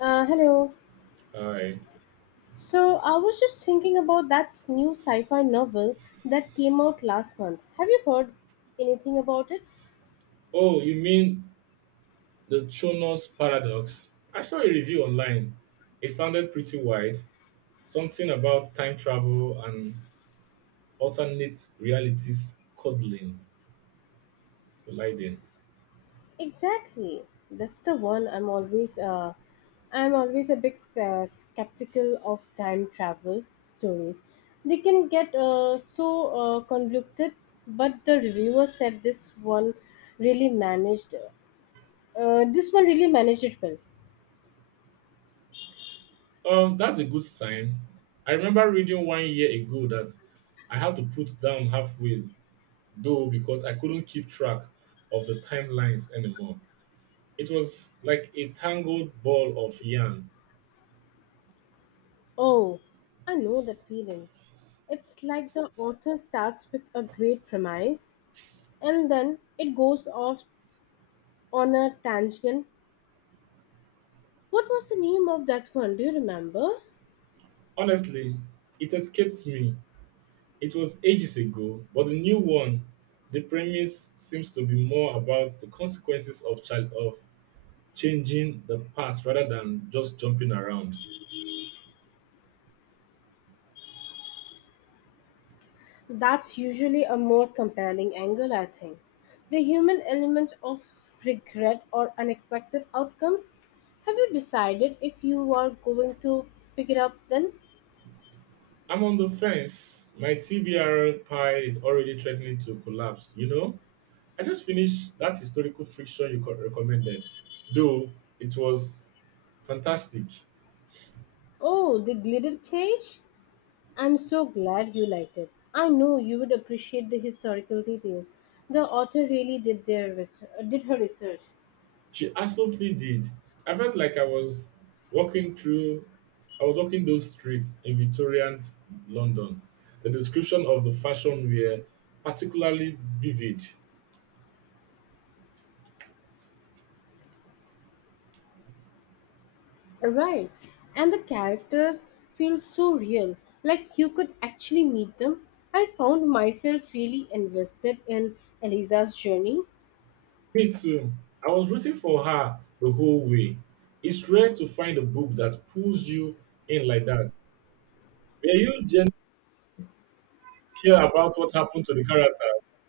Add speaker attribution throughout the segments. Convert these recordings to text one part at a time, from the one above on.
Speaker 1: Hello.
Speaker 2: All right.
Speaker 1: So I was just thinking about that new sci-fi novel that came out last month. Have you heard anything about it?
Speaker 2: Oh, you mean the Chonos paradox? I saw a review online. It sounded pretty wide. Something about time travel and alternate realities colliding.
Speaker 1: Exactly. That's the one I'm always a big skeptical of time travel stories. They can get so convoluted, but the reviewer said this one really managed. This one really managed it well.
Speaker 2: That's a good sign. I remember reading 1 year ago that I had to put down halfway, though, because I couldn't keep track of the timelines anymore. It was like a tangled ball of yarn.
Speaker 1: Oh, I know that feeling. It's like the author starts with a great premise and then it goes off on a tangent. What was the name of that one? Do you remember?
Speaker 2: Honestly, it escapes me. It was ages ago, but the new one, the premise seems to be more about the consequences of child of changing the past rather than just jumping around.
Speaker 1: That's usually a more compelling angle, I think. The human element of regret or unexpected outcomes. Have you decided if you are going to pick it up then?
Speaker 2: I'm on the fence. My TBR pie is already threatening to collapse. I just finished that historical fiction you recommended, though it was fantastic.
Speaker 1: Oh, the Glitter Cage? I'm so glad you liked it. I know you would appreciate the historical details. The author really did their did her research.
Speaker 2: She absolutely did. I felt like walking through, I was walking those streets in Victorian London. The description of the fashion were particularly vivid.
Speaker 1: Right. And the characters feel so real, like you could actually meet them. I found myself really invested in Eliza's journey.
Speaker 2: Me too. I was rooting for her the whole way. It's rare to find a book that pulls you in like that. Were you genuinely care about what happened to the characters?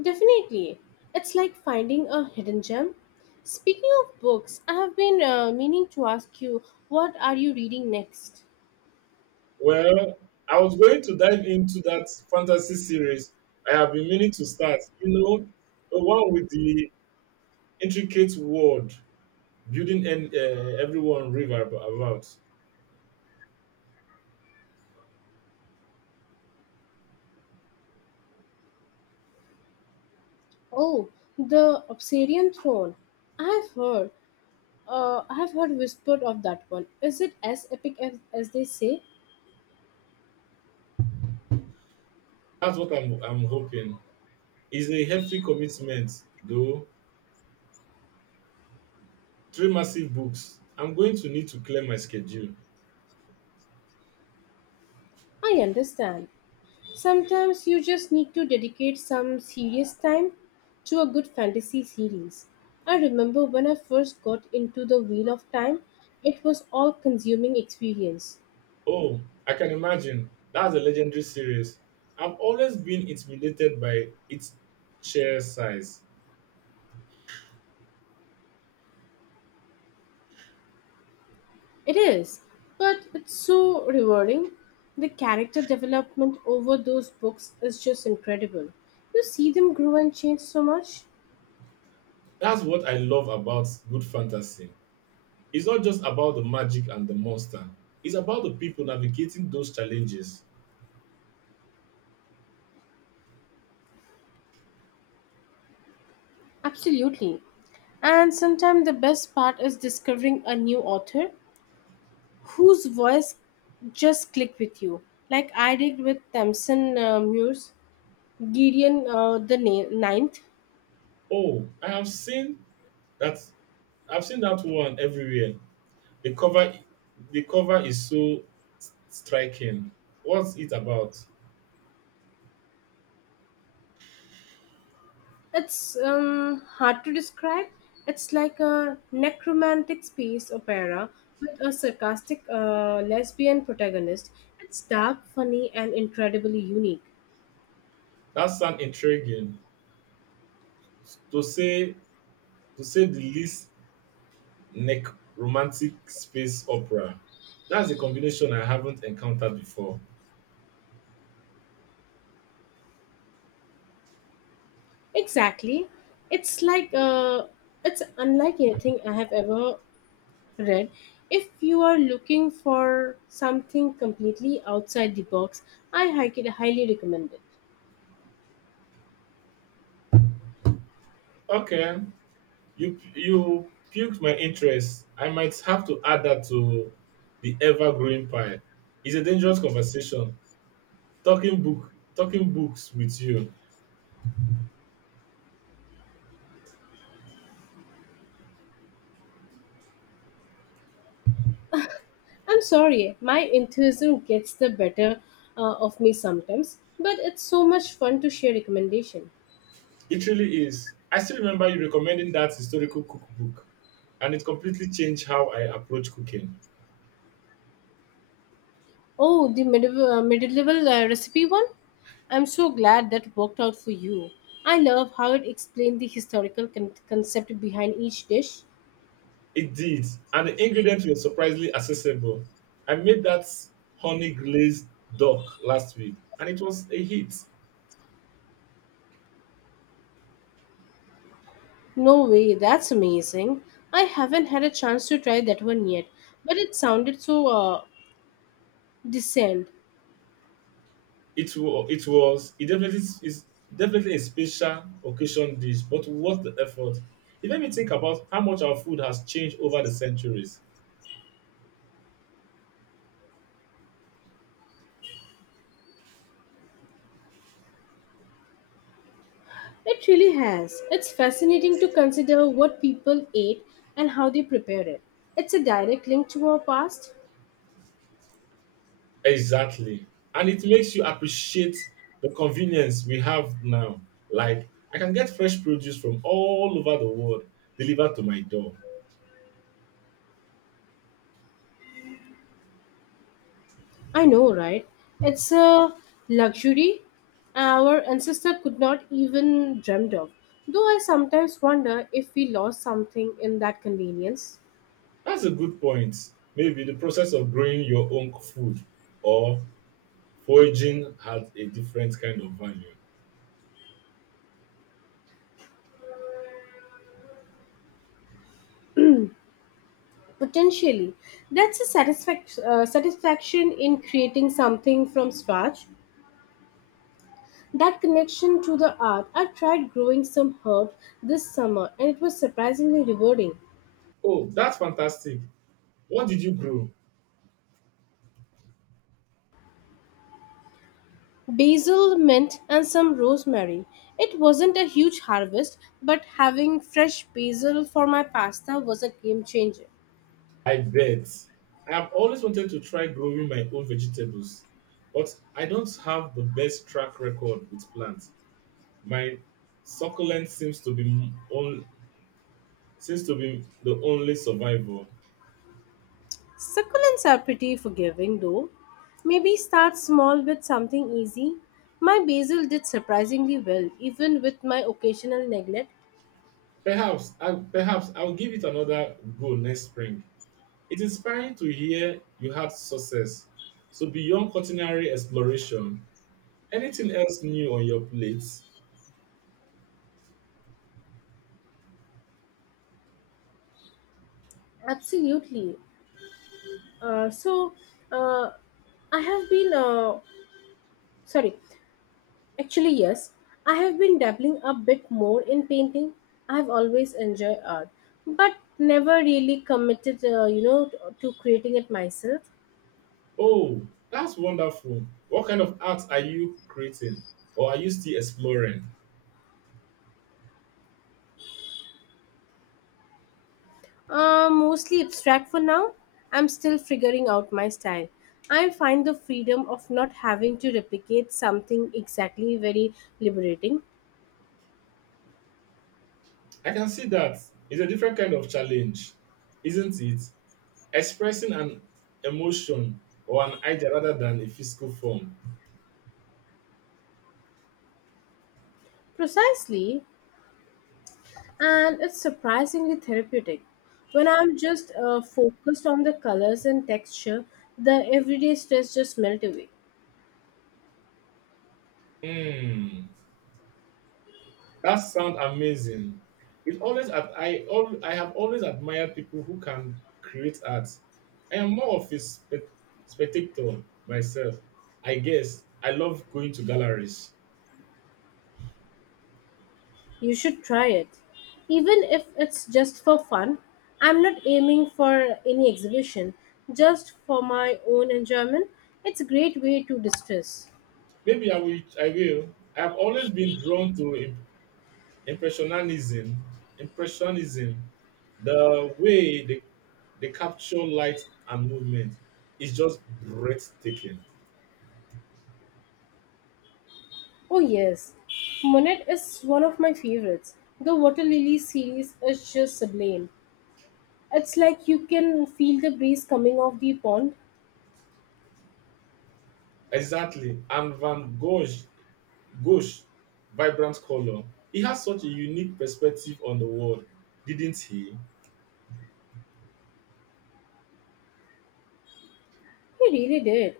Speaker 1: Definitely. It's like finding a hidden gem. Speaking of books, I have been meaning to ask you, what are you reading next?
Speaker 2: Well, I was going to dive into that fantasy series I have been meaning to start. The one with the intricate world building and everyone about.
Speaker 1: Oh, the Obsidian Throne. I have heard. I have heard whispered of that one. Is it as epic as they say?
Speaker 2: That's what I'm hoping. It's a hefty commitment, though. Three massive books. I'm going to need to clear my schedule.
Speaker 1: I understand. Sometimes you just need to dedicate some serious time to a good fantasy series. I remember when I first got into the Wheel of Time, it was all consuming experience.
Speaker 2: Oh, I can imagine. That's a legendary series. I've always been intimidated by its sheer size.
Speaker 1: It is, but it's so rewarding. The character development over those books is just incredible. You see them grow and change so much.
Speaker 2: That's what I love about good fantasy. It's not just about the magic and the monster. It's about the people navigating those challenges.
Speaker 1: Absolutely. And sometimes the best part is discovering a new author whose voice just click with you. Like I did with Tamsin Muir's Gideon Ninth.
Speaker 2: Oh, I have seen that. I've seen that one everywhere. The cover, the cover is so striking. What's it about?
Speaker 1: It's hard to describe. It's like a necromantic space opera with a sarcastic lesbian protagonist. It's dark, funny, and incredibly unique.
Speaker 2: That sounds intriguing. To say, to say the least, neck romantic space opera. That's a combination I haven't encountered before.
Speaker 1: Exactly. It's like it's unlike anything I have ever read. If you are looking for something completely outside the box, I highly highly recommend it.
Speaker 2: Okay, you piqued my interest. I might have to add that to the ever growing pie. It's a dangerous conversation, talking books with you.
Speaker 1: I'm sorry, my enthusiasm gets the better of me sometimes, but it's so much fun to share recommendation.
Speaker 2: It really is. I still remember you recommending that historical cookbook and it completely changed how I approach cooking.
Speaker 1: Oh, the medieval recipe one? I'm so glad that worked out for you. I love how it explained the historical concept behind each dish.
Speaker 2: It did. And the ingredients were surprisingly accessible. I made that honey glazed duck last week and it was a hit.
Speaker 1: No way, that's amazing. I haven't had a chance to try that one yet, but it sounded so decent.
Speaker 2: It definitely is definitely a special occasion dish, but what the effort. It made me think about how much our food has changed over the centuries.
Speaker 1: It really has. It's fascinating to consider what people ate and how they prepared it. It's a direct link to our past.
Speaker 2: Exactly. And it makes you appreciate the convenience we have now. Like, I can get fresh produce from all over the world delivered to my door.
Speaker 1: I know, right? It's a luxury our ancestor could not even dreamt of. Though I sometimes wonder if we lost something in that convenience.
Speaker 2: That's a good point. Maybe the process of growing your own food or foraging has a different kind of value.
Speaker 1: Potentially, that's a satisfaction in creating something from scratch. That connection to the art, I tried growing some herbs this summer and it was surprisingly rewarding.
Speaker 2: Oh, that's fantastic. What did you grow?
Speaker 1: Basil, mint, and some rosemary. It wasn't a huge harvest, but having fresh basil for my pasta was a game changer.
Speaker 2: I bet. I have always wanted to try growing my own vegetables, but I don't have the best track record with plants. My succulent seems to be m- on, seems to be the only survivor.
Speaker 1: Succulents are pretty forgiving though. Maybe start small with something easy. My basil did surprisingly well, even with my occasional neglect.
Speaker 2: Perhaps I'll give it another go next spring. It's inspiring to hear you had success. So beyond culinary exploration, anything else new on your plate?
Speaker 1: Absolutely. Uh, so, uh, I have sorry, yes, I have been dabbling a bit more in painting. I have always enjoyed art, but never really committed, to creating it myself.
Speaker 2: Oh, that's wonderful. What kind of art are you creating or are you still exploring?
Speaker 1: Mostly abstract for now. I'm still figuring out my style. I find the freedom of not having to replicate something exactly very liberating.
Speaker 2: I can see that. It's a different kind of challenge, isn't it? Expressing an emotion or an idea rather than a physical form.
Speaker 1: Precisely, and it's surprisingly therapeutic. When I'm just focused on the colors and texture, the everyday stress just melt away.
Speaker 2: Hmm, that sounds amazing. It always ad- I al- I have always admired people who can create art. I am more of a spectator myself. I guess I love going to galleries.
Speaker 1: You should try it. Even if it's just for fun, I'm not aiming for any exhibition, just for my own enjoyment. It's a great way to distress.
Speaker 2: Maybe I will. I will. I have always been drawn to Impressionism, impressionism, the way they capture light and movement is just breathtaking.
Speaker 1: Oh, yes, Monet is one of my favorites. The Water Lily series is just sublime. It's like you can feel the breeze coming off the pond.
Speaker 2: Exactly, and Van Gogh's Gosh, vibrant color. He has such a unique perspective on the world, didn't he?
Speaker 1: He really did.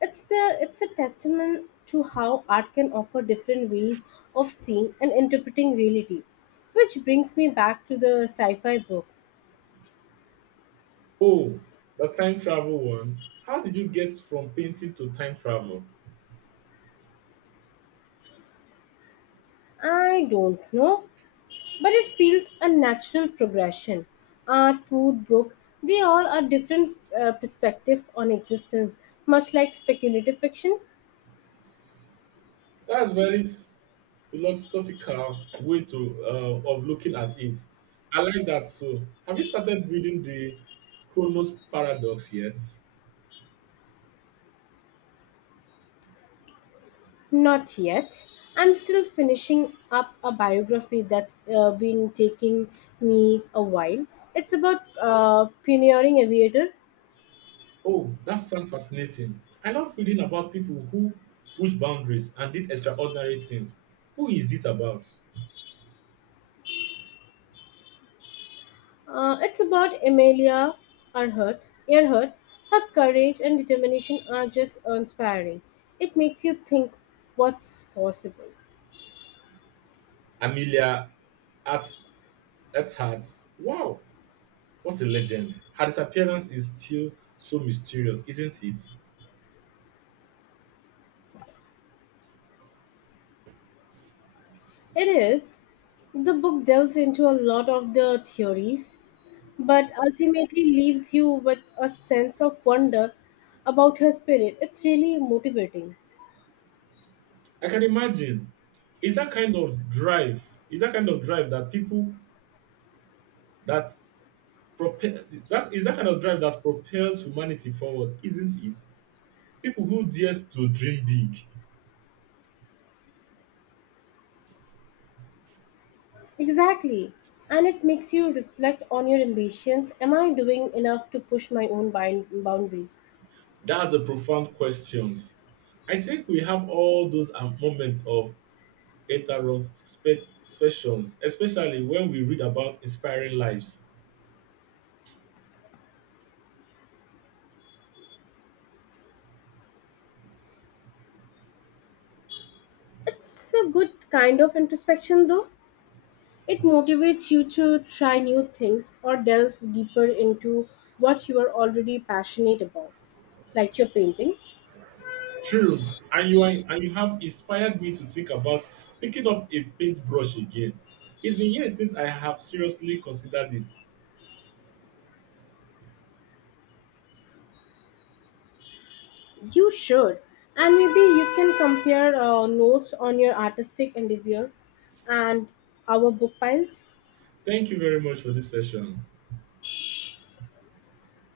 Speaker 1: It's the it's a testament to how art can offer different ways of seeing and interpreting reality. Which brings me back to the sci-fi book.
Speaker 2: Oh, the time travel one. How did you get from painting to time travel?
Speaker 1: I don't know, but it feels a natural progression. Art, food, book, they all are different perspective on existence, much like speculative fiction.
Speaker 2: That's very philosophical way to of looking at it. I like that. So, have you started reading the Chronos Paradox yet?
Speaker 1: Not yet. I'm still finishing up a biography that's been taking me a while. It's about pioneering aviator.
Speaker 2: Oh, that sounds fascinating. I love reading about people who push boundaries and did extraordinary things. Who is it about?
Speaker 1: It's about Amelia Earhart, Earhart. Her courage and determination are just inspiring. It makes you think what's possible.
Speaker 2: Amelia at Earhart. Wow, what a legend! Her disappearance is still so mysterious, isn't it?
Speaker 1: It is. The book delves into a lot of the theories but ultimately leaves you with a sense of wonder about her spirit. It's really motivating.
Speaker 2: I can imagine. It's that kind of drive. It's that kind of drive that people that Prope- that is that kind of drive that propels humanity forward, isn't it? People who dares to dream big.
Speaker 1: Exactly. And it makes you reflect on your ambitions. Am I doing enough to push my own boundaries?
Speaker 2: That's a profound questions. I think we have all those moments of introspections, especially when we read about inspiring lives.
Speaker 1: It's a good kind of introspection, though. It motivates you to try new things or delve deeper into what you are already passionate about, like your painting.
Speaker 2: True, and you have inspired me to think about picking up a paintbrush again. It's been years since I have seriously considered it.
Speaker 1: You should. And maybe you can compare notes on your artistic endeavor and our book piles.
Speaker 2: Thank you very much for this session.